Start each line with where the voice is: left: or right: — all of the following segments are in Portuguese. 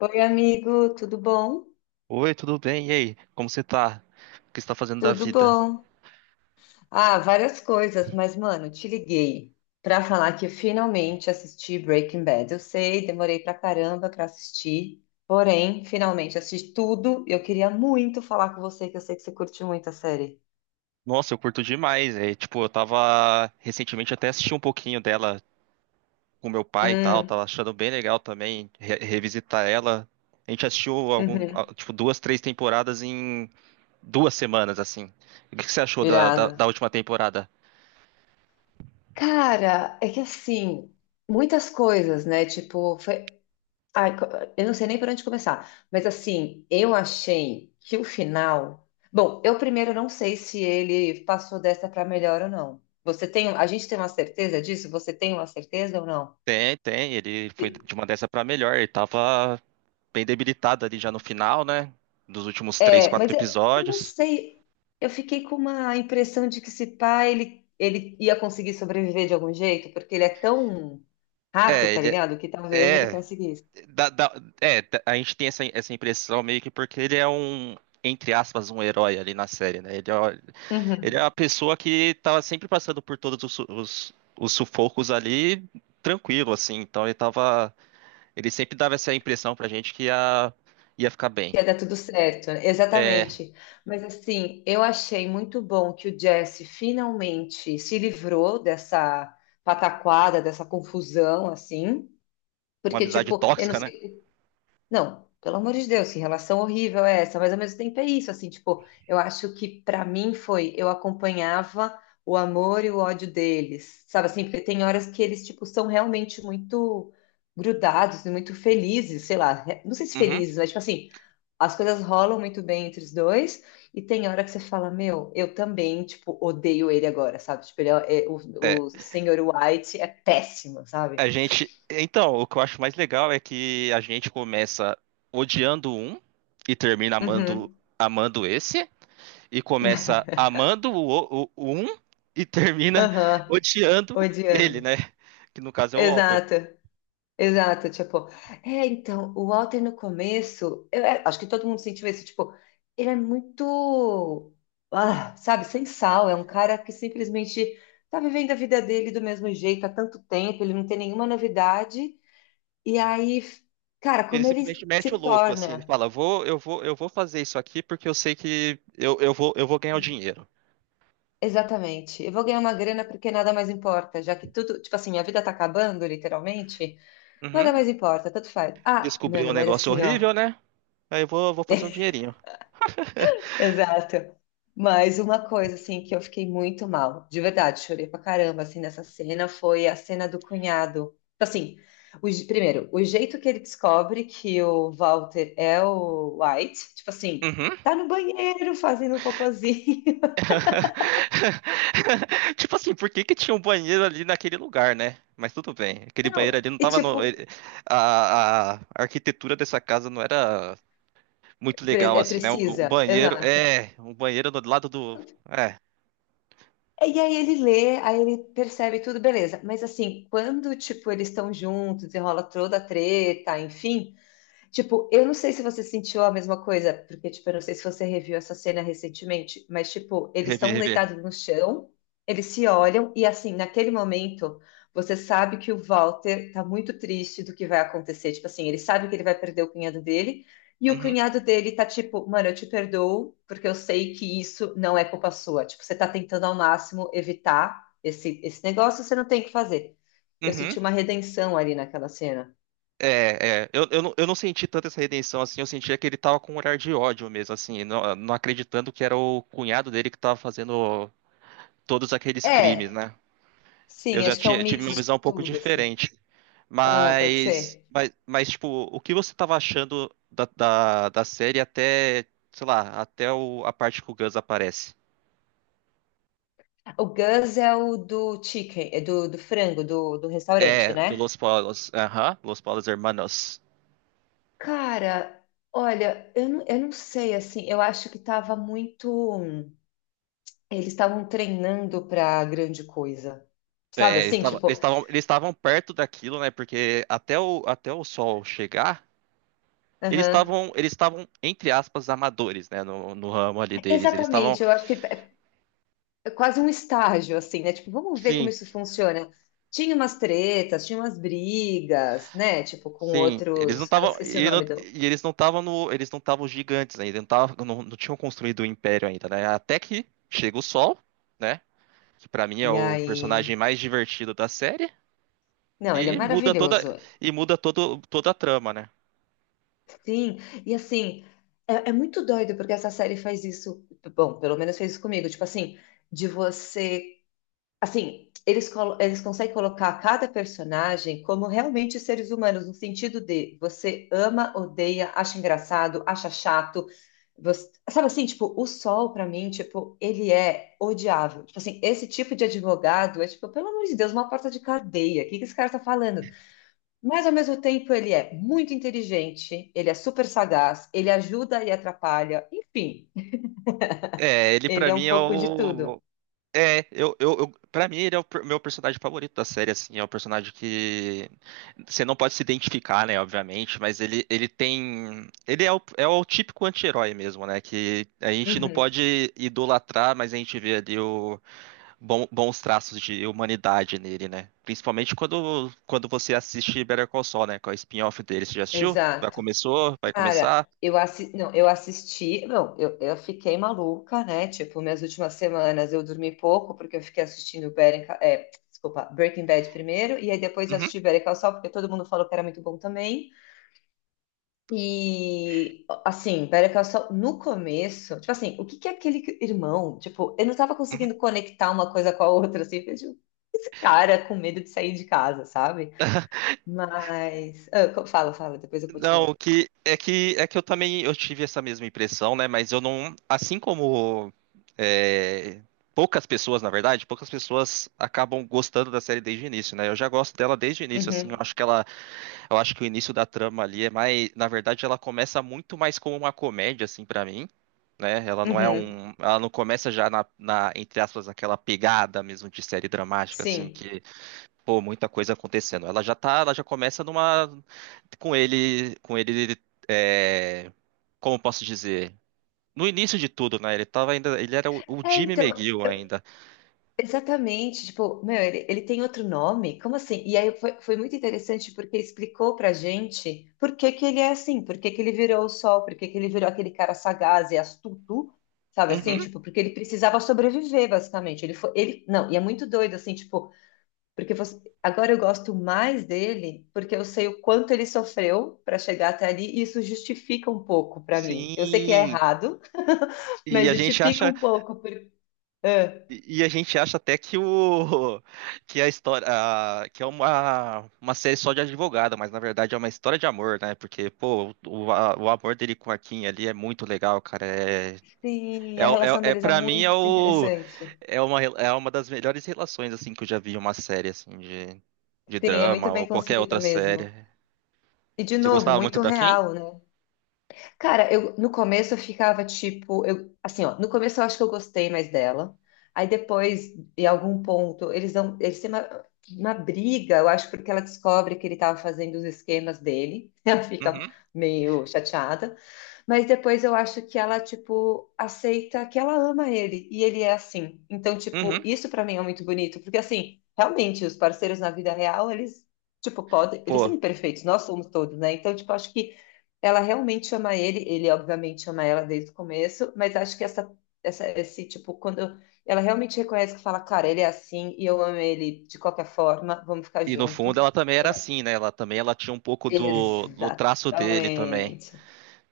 left: Oi, amigo, tudo bom?
right: Oi, tudo bem? E aí? Como você tá? O que você tá fazendo da
left: Tudo
right: vida?
left: bom. Ah, várias coisas, mas, mano, te liguei pra falar que eu finalmente assisti Breaking Bad. Eu sei, demorei pra caramba pra assistir, porém, finalmente assisti tudo. Eu queria muito falar com você, que eu sei que você curte muito a série.
right: Nossa, eu curto demais. É, tipo, eu tava recentemente até assisti um pouquinho dela com meu pai e tal, tava
left: Hum,
right: achando bem legal também revisitar ela. A gente assistiu algum,
left: uhum,
right: tipo, duas, três temporadas em duas semanas, assim. O que que você achou da, da,
left: irado.
right: da última temporada?
left: Cara, é que assim, muitas coisas, né? Tipo, foi, Ai, co- eu não sei nem por onde começar, mas assim, eu achei que o final. Bom, eu primeiro não sei se ele passou dessa para melhor ou não. Você tem, um, a gente tem uma certeza disso? Você tem uma certeza ou não?
right: Tem, tem, ele foi de uma dessa pra melhor. Ele tava bem debilitado ali já no final, né? Dos últimos três,
left: É,
right: quatro
left: eu não
right: episódios.
left: sei. Eu fiquei com uma impressão de que esse pai ele ia conseguir sobreviver de algum jeito, porque ele é tão rato,
right: É,
left: tá
right: ele
left: ligado? Que talvez ele
right: é.
left: conseguisse.
right: da- da- é, a gente tem essa impressão meio que porque ele é um, entre aspas, um herói ali na série, né? Ele é, ele é a pessoa que tava sempre passando por todos os, os sufocos ali tranquilo, assim. Então ele tava, ele sempre dava essa impressão pra gente que ia, ia ficar bem.
left: Ia dar tudo certo, né?
right: É,
left: Exatamente. Mas assim, eu achei muito bom que o Jesse finalmente se livrou dessa pataquada, dessa confusão, assim.
right: uma
left: Porque,
right: amizade
left: tipo, eu não
right: tóxica, né?
left: sei não, pelo amor de Deus, que relação horrível é essa? Mas ao mesmo tempo é isso, assim, tipo, eu acho que pra mim foi, eu acompanhava o amor e o ódio deles, sabe assim? Porque tem horas que eles, tipo, são realmente muito grudados e muito felizes, sei lá, não sei se
right: Uhum.
left: felizes, mas tipo assim, as coisas rolam muito bem entre os dois, e tem hora que você fala, meu, eu também, tipo, odeio ele agora, sabe? Tipo, ele é, é-
right: É,
left: o senhor White é péssimo, sabe?
right: a gente, então, o que eu acho mais legal é que a gente começa odiando um e termina amando,
left: Uhum.
right: amando esse. E começa amando o um e termina
left: Aham,
right: odiando ele,
left: odiando.
right: né? Que no caso é o Walter.
left: Exato, exato, tipo, é, então, o Walter no começo, acho que todo mundo sentiu isso, tipo, ele é muito, ah, sabe, sem sal, é um cara que simplesmente tá vivendo a vida dele do mesmo jeito há tanto tempo, ele não tem nenhuma novidade, e aí, cara,
right: Ele
left: como ele
right: simplesmente
left: se
right: mete o louco, assim, ele
left: torna,
right: fala, vou, eu vou fazer isso aqui porque eu sei que eu, eu vou ganhar o dinheiro.
left: exatamente, eu vou ganhar uma grana porque nada mais importa, já que tudo, tipo assim, minha vida tá acabando, literalmente, nada
right: Uhum.
left: mais importa, tanto faz. Ah,
right: Descobriu um
left: mano, mas
right: negócio
left: assim, ó.
right: horrível, né? Aí eu vou, vou fazer um dinheirinho.
left: Exato. Mas uma coisa, assim, que eu fiquei muito mal, de verdade, chorei pra caramba, assim, nessa cena, foi a cena do cunhado. Assim, primeiro, o jeito que ele descobre que o Walter é o White, tipo assim,
right: Uhum.
left: tá no banheiro fazendo cocôzinho.
right: Tipo assim, por que que tinha um banheiro ali naquele lugar, né? Mas tudo bem. Aquele banheiro
left: Não,
right: ali não
left: e
right: tava no.
left: tipo,
right: A arquitetura dessa casa não era muito legal,
left: é
right: assim, né? Um um
left: precisa,
right: banheiro.
left: exato.
right: É, um banheiro do lado do. É,
left: E aí ele lê, aí ele percebe tudo, beleza. Mas assim, quando, tipo, eles estão juntos, enrola toda a treta, enfim. Tipo, eu não sei se você sentiu a mesma coisa, porque, tipo, eu não sei se você reviu essa cena recentemente, mas, tipo, eles
right: rever,
left: estão
right: rever.
left: deitados no chão, eles se olham, e, assim, naquele momento, você sabe que o Walter tá muito triste do que vai acontecer. Tipo, assim, ele sabe que ele vai perder o cunhado dele, e o
right: Uhum,
left: cunhado dele tá tipo, mano, eu te perdoo, porque eu sei que isso não é culpa sua. Tipo, você tá tentando ao máximo evitar esse negócio, você não tem o que fazer. Eu
right: uhum.
left: senti uma redenção ali naquela cena.
right: É, é. Não, eu não senti tanto essa redenção assim, eu sentia que ele tava com um olhar de ódio mesmo, assim, não, não acreditando que era o cunhado dele que tava fazendo todos aqueles crimes,
left: É.
right: né? Eu
left: Sim,
right: já
left: acho que é um
right: tinha, tive
left: mix
right: uma
left: de
right: visão um pouco
left: tudo, assim.
right: diferente.
left: Ah, pode
right: Mas,
left: ser.
right: mas, mas tipo, o que você tava achando da série até, sei lá, até a parte que o Gus aparece?
left: O Gus é o do chicken, é do frango, do restaurante,
right: É, do
left: né?
right: Los Polos. Aham, Los Polos Hermanos.
left: Cara, olha, eu não sei, assim, eu acho que tava muito. Eles estavam treinando pra grande coisa. Sabe
right: É,
left: assim, tipo,
right: eles estavam perto daquilo, né? Porque até o, até o sol chegar,
left: aham.
right: eles estavam, entre aspas, amadores, né? No, no ramo ali deles. Eles estavam.
left: Exatamente, eu acho que é quase um estágio, assim, né? Tipo, vamos ver como
right: Sim,
left: isso funciona. Tinha umas tretas, tinha umas brigas, né? Tipo, com
right: sim. Eles não
left: outros. Ah,
right: estavam.
left: esqueci o
right: E,
left: nome do.
right: e eles não estavam no. Eles não estavam gigantes ainda. Não, não, não tinham construído o império ainda, né? Até que chega o sol, né? Que pra mim é
left: E
right: o personagem
left: aí.
right: mais divertido da série.
left: Não, ele é
right: E muda toda.
left: maravilhoso.
right: E muda todo, toda a trama, né?
left: Sim, e assim, é, é muito doido porque essa série faz isso. Bom, pelo menos fez isso comigo. Tipo assim, de você. Assim, eles, eles conseguem colocar cada personagem como realmente seres humanos, no sentido de você ama, odeia, acha engraçado, acha chato. Você, sabe assim, tipo, o Sol, pra mim, tipo, ele é odiável. Tipo assim, esse tipo de advogado é, tipo, pelo amor de Deus, uma porta de cadeia. O que que esse cara tá falando? Mas ao mesmo tempo ele é muito inteligente, ele é super sagaz, ele ajuda e atrapalha, enfim,
right: É, ele
left: ele
right: pra
left: é
right: mim
left: um
right: é
left: pouco de
right: o.
left: tudo.
right: Pra mim ele é meu personagem favorito da série, assim, é o personagem que você não pode se identificar, né, obviamente, mas ele tem, ele é o, é o típico anti-herói mesmo, né, que a gente não
left: Uhum,
right: pode idolatrar, mas a gente vê ali o bons traços de humanidade nele, né, principalmente quando, quando você assiste Better Call Saul, né, com a spin-off dele, você já assistiu? Já
left: exato.
right: começou? Vai
left: Cara,
right: começar?
left: eu assi... não, eu assisti, não, eu fiquei maluca, né? Tipo, minhas últimas semanas eu dormi pouco porque eu fiquei assistindo desculpa, Breaking Bad primeiro e aí depois eu
right: Uhum.
left: assisti Better Call Saul porque todo mundo falou que era muito bom também. E, assim, pera que eu só. No começo, tipo assim, o que que é aquele que- irmão? Tipo, eu não tava conseguindo conectar uma coisa com a outra, assim, eu, tipo, esse cara com medo de sair de casa, sabe? Mas. Fala, fala, depois eu
right: Não,
left: continuo.
right: o que é que eu também eu tive essa mesma impressão, né? Mas eu não, assim como é, poucas pessoas, na verdade, poucas pessoas acabam gostando da série desde o início, né? Eu já gosto dela desde o início, assim. Eu
left: Uhum,
right: acho que ela, eu acho que o início da trama ali é mais, na verdade, ela começa muito mais como uma comédia, assim, pra mim. Né? Ela não é
left: uhum,
right: um, ela não começa já na, na, entre aspas, aquela pegada mesmo de série dramática, assim,
left: sim.
right: que pô, muita coisa acontecendo. Ela já tá, ela já começa numa com ele é, como posso dizer? No início de tudo, né? Ele tava ainda, ele era o
left: É,
right: Jimmy
left: então,
right: McGill ainda.
left: exatamente, tipo, meu, ele tem outro nome? Como assim? E aí foi muito interessante porque explicou pra gente por que que ele é assim, por que que ele virou o sol, por que que ele virou aquele cara sagaz e astuto, sabe assim?
right: Uhum,
left: Tipo, porque ele precisava sobreviver, basicamente. Não, e é muito doido, assim, tipo, porque você, agora eu gosto mais dele porque eu sei o quanto ele sofreu pra chegar até ali e isso justifica um pouco pra mim. Eu sei que é
right: sim.
left: errado,
right: E
left: mas
right: a gente
left: justifica
right: acha,
left: um pouco. Por...
right: e a gente acha até que o que a história, que é uma série só de advogada, mas na verdade é uma história de amor, né? Porque pô, o, o amor dele com a Kim ali é muito legal, cara. É
left: Sim,
right: É,
left: a relação
right: é
left: deles é
right: para mim é
left: muito
right: o
left: interessante.
right: é é uma das melhores relações assim que eu já vi em uma série assim de
left: Sim, é muito
right: drama ou
left: bem
right: qualquer
left: construída
right: outra
left: mesmo.
right: série.
left: E, de
right: Você
left: novo,
right: gostava muito
left: muito
right: da Kim?
left: real, né? Cara, eu no começo eu ficava tipo, eu assim, ó, no começo eu acho que eu gostei mais dela. Aí depois, em algum ponto, eles têm uma briga, eu acho, porque ela descobre que ele estava fazendo os esquemas dele. Ela fica
right: Uhum.
left: meio chateada. Mas depois eu acho que ela, tipo, aceita que ela ama ele e ele é assim. Então, tipo,
right: Uhum.
left: isso pra mim é muito bonito, porque assim, realmente os parceiros na vida real, eles tipo, podem, eles
right: Pô,
left: são imperfeitos, nós somos todos, né? Então, tipo, acho que ela realmente ama ele, ele obviamente ama ela desde o começo, mas acho que esse tipo, quando ela realmente reconhece que fala, cara, ele é assim e eu amo ele de qualquer forma, vamos ficar
right: e no fundo
left: junto.
right: ela também era assim, né? Ela também ela tinha um pouco do, do traço dele também.
left: Exatamente.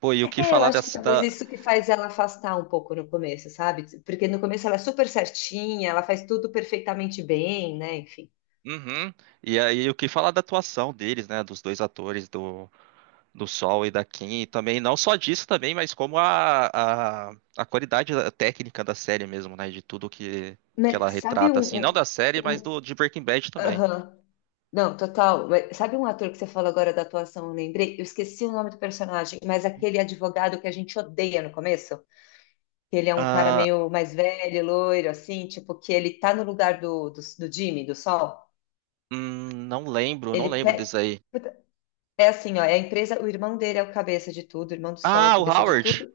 right: Pô, e o que
left: É, eu
right: falar
left: acho que
right: dessa
left: talvez
right: da
left: isso que faz ela afastar um pouco no começo, sabe? Porque no começo ela é super certinha, ela faz tudo perfeitamente bem, né? Enfim.
right: Uhum. E aí o que falar da atuação deles, né, dos dois atores do do Sol e da Kim, e também não só disso também, mas como a qualidade técnica da série mesmo, né? De tudo que ela
left: Mas sabe
right: retrata,
left: um,
right: assim, não da
left: um,
right: série, mas
left: um-
right: do de Breaking Bad também.
left: Aham. Não, total. Mas sabe um ator que você falou agora da atuação? Eu lembrei, eu esqueci o nome do personagem, mas aquele advogado que a gente odeia no começo, que ele é um cara
right: Ah,
left: meio mais velho, loiro, assim, tipo, que ele tá no lugar do Jimmy, do Sol.
right: não lembro, não
left: Ele
right: lembro
left: pe...
right: disso aí.
left: puta, é assim, ó, é a empresa, o irmão dele é o cabeça de tudo, o irmão do Sol é o
right: Ah, o
left: cabeça de
right: Howard!
left: tudo.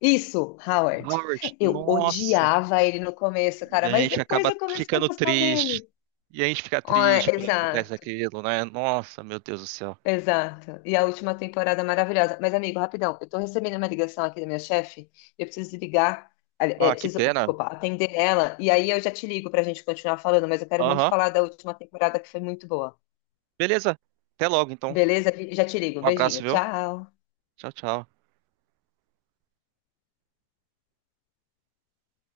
left: Isso,
right: O
left: Howard.
right: Howard,
left: Eu
right: nossa!
left: odiava ele no começo,
right: E
left: cara,
right: a
left: mas
right: gente
left: depois
right: acaba
left: eu comecei a
right: ficando
left: gostar
right: triste.
left: dele.
right: E a gente fica
left: Ó, é,
right: triste quando acontece
left: exato.
right: aquilo, né? Nossa, meu Deus do céu.
left: Exato. E a última temporada maravilhosa. Mas, amigo, rapidão, eu tô recebendo uma ligação aqui da minha chefe. Eu preciso ligar, ali- é,
right: Ah, que
left: preciso,
right: pena.
left: desculpa, atender ela. E aí eu já te ligo pra gente continuar falando, mas eu quero muito
right: Aham.
left: falar da última temporada que foi muito boa.
right: Beleza. Até logo, então.
left: Beleza? Já te ligo.
right: Um abraço,
left: Beijinho.
right: viu?
left: Tchau.
right: Tchau, tchau.